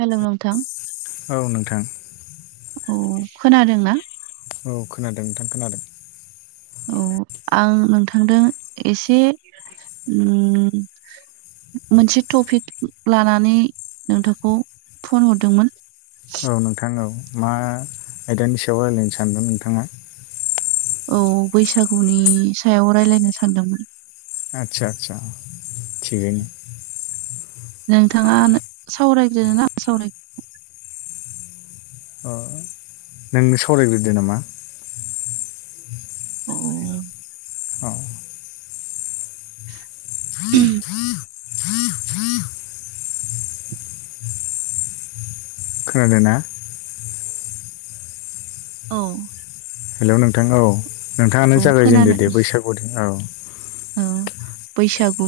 Hello नोंथां औ नोंथां औ खोनादों ना औ खोनादों नोंथां खोनादों औ आं नोंथांदों एसे ओमम मोनसे टपिक लानानै नोंथांखौ फन हरदोंमोन औ नोंथां औ मा आयदानि सायाव रायजलायनो सानदों नोंथाङा औ बैसागुनि सायाव राय्लायनो सानदोंमोन आथसा आथसा थिगैनो नोंथाङा सावरायग्रोनो ना सावराय ओ नोंनो सावरायग्रोदो नामा अओम औ ओहम खोनादोंना औ हेल' नोंथां औ नोंथाङानो औ जागायजेनदो खोनादों दे बैसागुनि औ औ बैसागु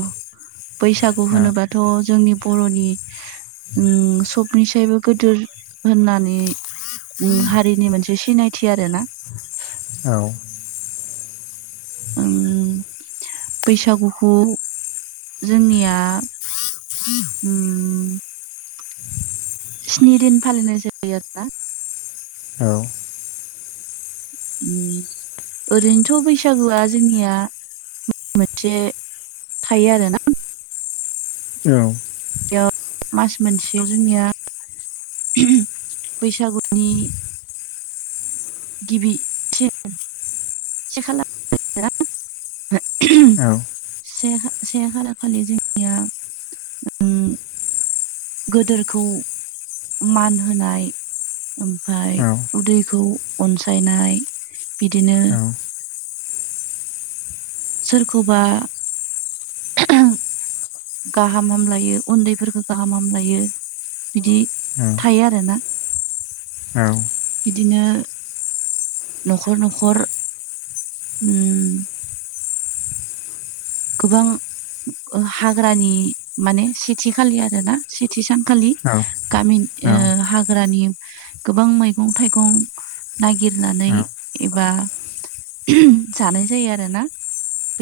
बैसागु औ होनोबाथ' जोंनि बर'नि ओम सबनिसायबो गोदोर होननानै उम हारिनि मोनसे सिनायथि आरो ना औ उम बैसागुखौ जोंनिया ओम स्नि दिन फालिनाय जायो आरोना औ ओम ओरैनोथ' बैसागुआ जोंनिया माबा मोनसे थायो आरो ना औ मास मोनसेयाव जोंनिया ओहम बैसागुनि [unintelligible] ओहम से से खालार खालि जोंनिया ओम गोदोरखौ मान होनाय ओमफ्राय औ उदैखौ अनसायनाय बिदिनो सोरखौबा गाहाम हामलायो उन्दैफोरखौ गाहाम हामलायो। बिदि थायो आरोना बिदिनो न'खर न'खर उम गोबां हाग्रानि माने सेथि खालि आरोना सेथि सानखालि गामि ओ हाग्रानि गोबां मैगं थाइगं नागिरनानै एबा जानाय जायो आरोना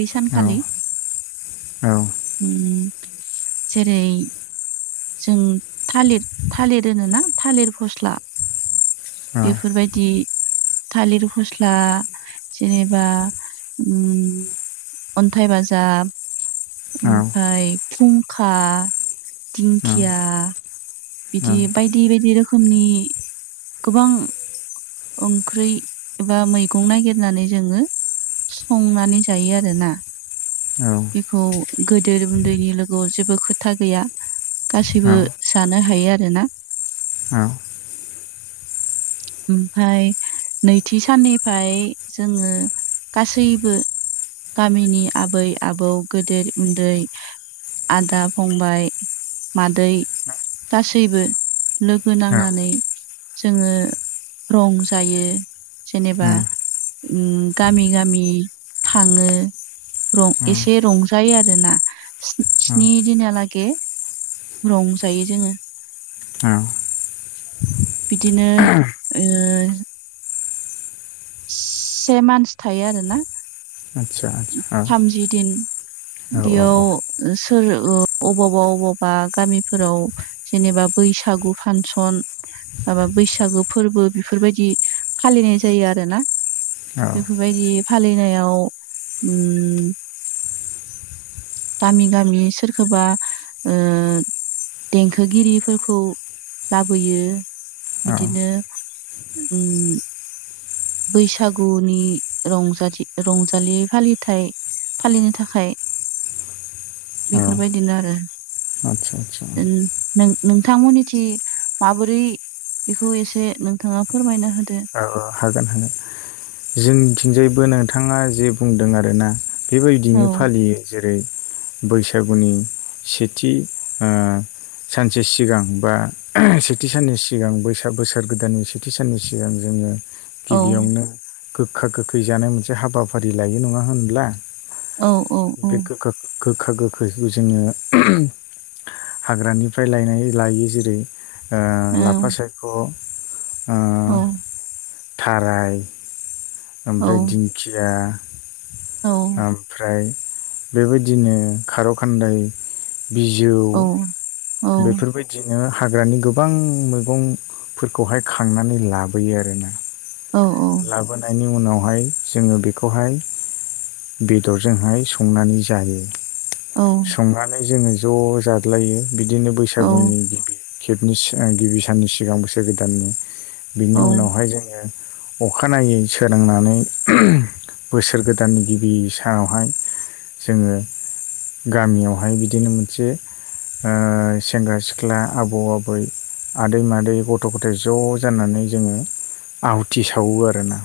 बै सानखालि उम जेरै जों थालिर थालिर होनोना थालिर फस्ला बेफोरबायदि थालिर फस्ला जेनेबा उम अन्थाइ बाजाब ओमफाय फुंखा दिंखिया बिदि बायदि बायदि रोखोमनि गोबां ओंख्रि एबा मैगं नागिरनानै जोङो संनानै जायो आरोना बेखौ गोदो उन्दैनि लोगोआव जेबो खोथा गैया गासैबो जानो हायो आरोना ओ ओमफ्राय नैथि साननिफ्राय जोङो गासैबो गामिनि आबै आबौ गेदेर उन्दै आदा फंबाय मादै गासैबो लोगो नांनानै जोङो रं जायो जेनेबा उम गामि गामि थाङो रं एसे रंजायो आरोना स्नि दिनाहालागै रंजायो जोङो बिदिनो ओ से मान्स थायो आरोना आदसा आदसा औ थामजि दिन औ बेयाव सोर ओ अबावबा अबावबा गामिफोराव जेनेबा बैसागु फांसन माबा बैसागु फोरबो बेफोरबायदि फालिनाय जायो आरोना औ बेफोरबायदि फालिनायाव उम गामि गामि सोरखौबा ओ देंखोगिरिफोरखौ लाबोयो आदसा बिदिनो उम बैसागुनि रंजा रंजालि फालिथाय फालिनो थाखाय बेफोरबायदिनो आरो आदसा औ उम नों नोंथांमोननिथि माबोरै बेखौ एसे नोंथाङा फोरमायना होदो औ हागोन हागोन जोंनिथिंजायबो नोंथाङा जे बुंदों आरोना बेबायदिनो औ फालियो जेरै जेरै बैसागुनि सेथि ओ सानसे सिगां बा सेथि साननि सिगां बैसाग बोसोर गोदाननि सेथि साननि सिगां जोङो गिबियावनो गोखा गोखै जानाय मोनसे हाबाफारि लायो नङा होनब्ला औ औ औ बे गोखा गोखैखौ जोङो हाग्रानिफ्राय लायनाय लायो जेरै ओ लाफा सायख' औ ओ थाराय औ ओमफ्राय दिंखिया औ ओमफ्राय बेबायदिनो खार' खान्दाय बिजौ औ बेफोरबायदिनो हाग्रानि गोबां मैगंफोरखौहाय खांनानै लाबोयो आरो ना। औ लाबोनायनि उनावहाय जोङो बेखौहाय बेदरजोंहाय संनानै जायो। संनानै जोङो ज' जाज्लायो बिदिनो बैसागुनि खेबनै सो आं गिबि साननि सिगां बोसोर गोदाननि औ बिनि उनावहाय जोङो अखानायै सोरांनानै ओहम बोसोर गोदाननि गिबि सानावहाय जोङो गामियावहाय बिदिनो मोनसे ओ सेंग्रा सिख्ला आबौ आबै थां आदै मादै गथ' गथाय ज' जानानै जोङो आहुथि सावो आरोना।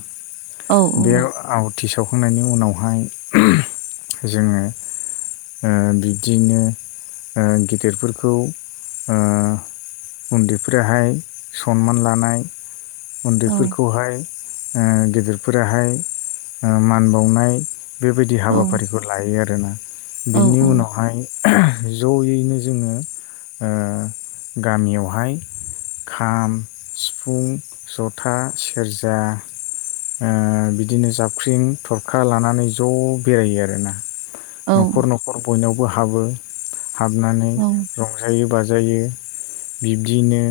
औ बे आवथि साव संखांनायनि उनावहाय जोङो ओ बिब्दिनो ओ गेदेरफोरखौ ओ उन्दैफोराहाय सनमान लानाय उन्दैफोरखौहाय ओ गेदेरफोराहाय मान बावनाय। बेबायदि हाबाफारिखौ लायो आरोना औ बिनि उनावहाय ओहो जयैनो जोङो ओ गामियावहाय खाम, सिफुं, जथा, सेरजा ओ बिदिनो जाबख्रिं थरखा लानानै ज' बेरायो आरोना। न'खर न'खर बयनावबो हाबो हाबनानै रंजायो बाजायो बिब्दियैनो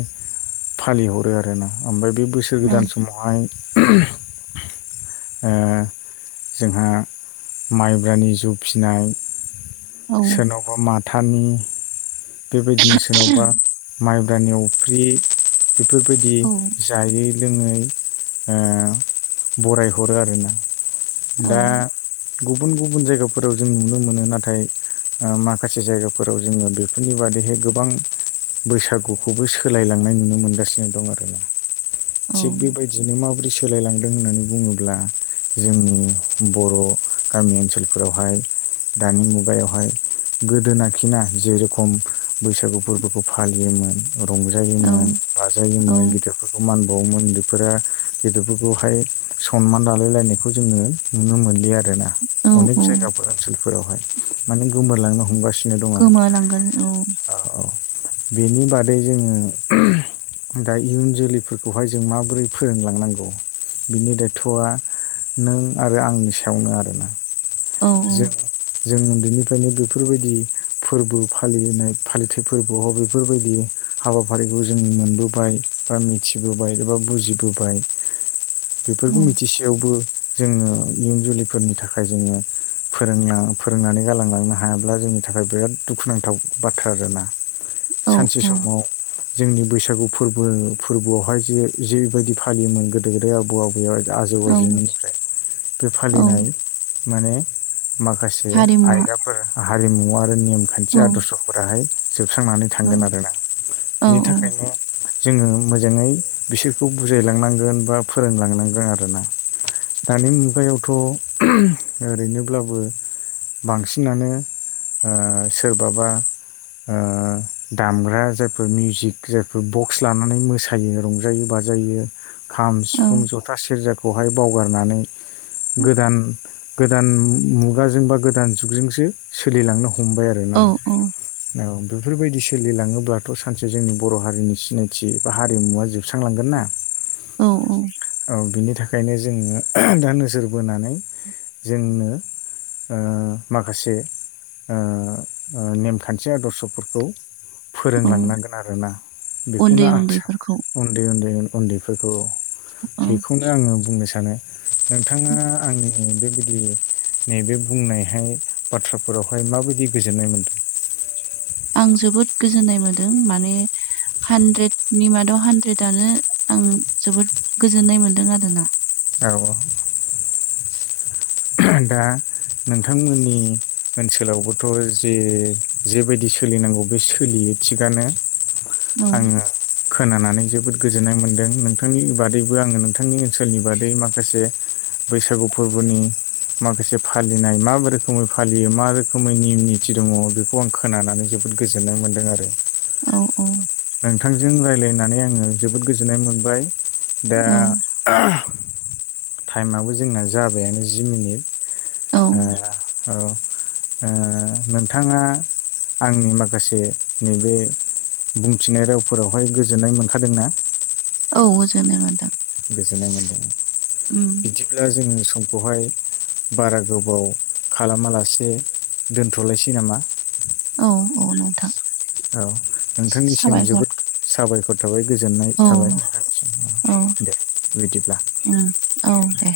फालिहरो आरोना ओमफ्राय बे बोसोर गोदान समावहाय ओम [inaudible] ओ जोंहा माइब्रानि जौ फिनाय सोरनावबा माथानि बेबायदिनो सोरनावबा माइब्रानि अफ्रि बेफोरबायदि औ जायै लोङै ओ बरायहरो आरोना दा औ बुं गुबुन गुबुन जायगाफोराव जों नुनो मोनो नाथाय ओ माखासे जायगाफोराव जोङो बे गु बेफोरनि बादैहाय गोबां बैसागुखौबो सोलायलांनाय नुनो मोनगासिनो दं आरोना। औ थिग बेबायदिनो माबोरै सोलायलांदों मानो होननानै बुङोब्ला जोंनि बर' गामि ओनसोलफोरावहाय दानि मुगायावहाय गोदोनाखिना जेरखम खम बैसागु फोरबोखौ फालियोमोन। औ रंजायोमोन औ बाजायोमोन गिदिरफोरखौ मान बावोमोन उन्दै फोर गेदेरफोरखौहाय सनमान लालाय लायनायखौ जोङो नुनो मोनलि आरोना। औ अनेक औ जायगाफोर ओनसोलफोरावहाय माने गोमोरलांनो हमगासि गोमालांगोन औ औ बेनि बादै जोङो ओहम दा इयुन जोलैफोरखौहाय जों माबोरै फोरोंलांनांगौ बिनि दायथ'आ नों आरो आंनि सायावनो आरोना औ जों जों उन्दैनि ओखायनो बेफोरबायदि फोरबो फालिनाय फालिथाय फोरबोआव बेफोरबायदि हाबाफारि जों मोनबोबाय आरो मिथिबोबाय एबा बुजिबोबाय। औ बेफोरखौ मिथिसेयावबो जोङो इयुन जोलैफोरनि थाखाय जोङो [inaudible] फोरों फोरोंनानै गालांलांनो हायाब्ला जोंनि थाखाय बिराद दुखुनांथाव बाथ्रा जाना औ सानसे औ समाव जोंनि बैसागु फोरबो फोरबोआवहाय जे जिबायदि फालिमोन गोदो गोदाय आबौ आबौ आजौ औ निफ्राय बे औ फालिनाय माने माखासे हारिमुवा आयदाफोर हारिमु आ रो नेम खान्थि औ आदर्शफोराहाय जोबस्रांनानै औ थांगोन आरो ना औ बिनि थाखायनो जोङो मोजाङै बिसोरखौ बुजायलांनांगोन बा फोरोंलांनांगोन आरोना दानि मुगायावथ ओरैनोब्लाबो बांसिनानो आ सोरबाबा ओ दामग्रा जायफोर मिउजिक जायफोर बक्स लानानै मोसायो रंजायो बा जायो खाम औ सिफुं जथा सेरजाखौहाय बावगारनानै गोदान गोदान मुगाजों बा गोदान जुगजोंसो सोलिलांनो ह हमबाय आरो ना औ बेफोरबायदि सोलिलाङोब्लाथ सानसे जोंनि बर हारिनि सिनायथि बा हारिमुवा जोबस्रांलांगोन ना औ औ ओंखायनो जोङो दा नोजोर बोनानै [inaudible] जोंनो ओ माखासे ओ नेमखान्थि आदर्शफोरखौ औ फोरोंलांनांगोन आरोना उन्दै बेखौनो आं सान उन्दैफोरखौ उन्दै उन्दै उन्दैफोर खौ औ बेखौनो आङो बुंनो सानो नोंथाङा आंनि बेबा दि नैबे बुंनायहाय बाथ्राफोरावहाय माबायदि गोजोननाय मोनदों? आं जोबोद गोजोननाय मोनदों माने हानद्रेदनि मादाव हानद्रेदनो आं जोबोद गोजोननाय मोन्दों आरोना औ औ [inaudible] दा नोंथांमोननि ओनसोलावबोथ जे जेबायदि सोलिनांगौ बे सोलियो बे थिगानो औ आङो खोनानानै जोबोद गोजोननाय मोनदों नोंथांनि बादैबो आङो नोंथांनि ओनसोलनि बादै माखासे बैसागु फोरबोनि माखासे फालिनाय मा रोखोमै फालियो मा रोखोमै निम निथि दङ बेखौ आं खोनानानै जोबोद गोजोननाय मोनदों आरो औ औ नोंथांजों रायज्लायनानै आङो जोबोद गोजोननाय मोनबाय दा औ टाइमाबो जोंना जाबायानो जि मिनिट औ आ औ ओ नोंथाङा आंनि माखासे नैबे बुंथिनाय रावफोरावहाय गोजोननाय मोनखादोंना? औ गोजोननाय मोनदों। गोजोननाय मोनदों उम बिदिब्ला जोंनि समखौहाय बारा गोबाव खालामालासे दोनथलायसै नामा औ औ नोंथां औ नोंथांनिसिम साबायखर जोबोद साबायखर थाबाय गोजोननाय औ थाबाय नोंथांनिसिम औ दे बिदिब्ला उम औ दे।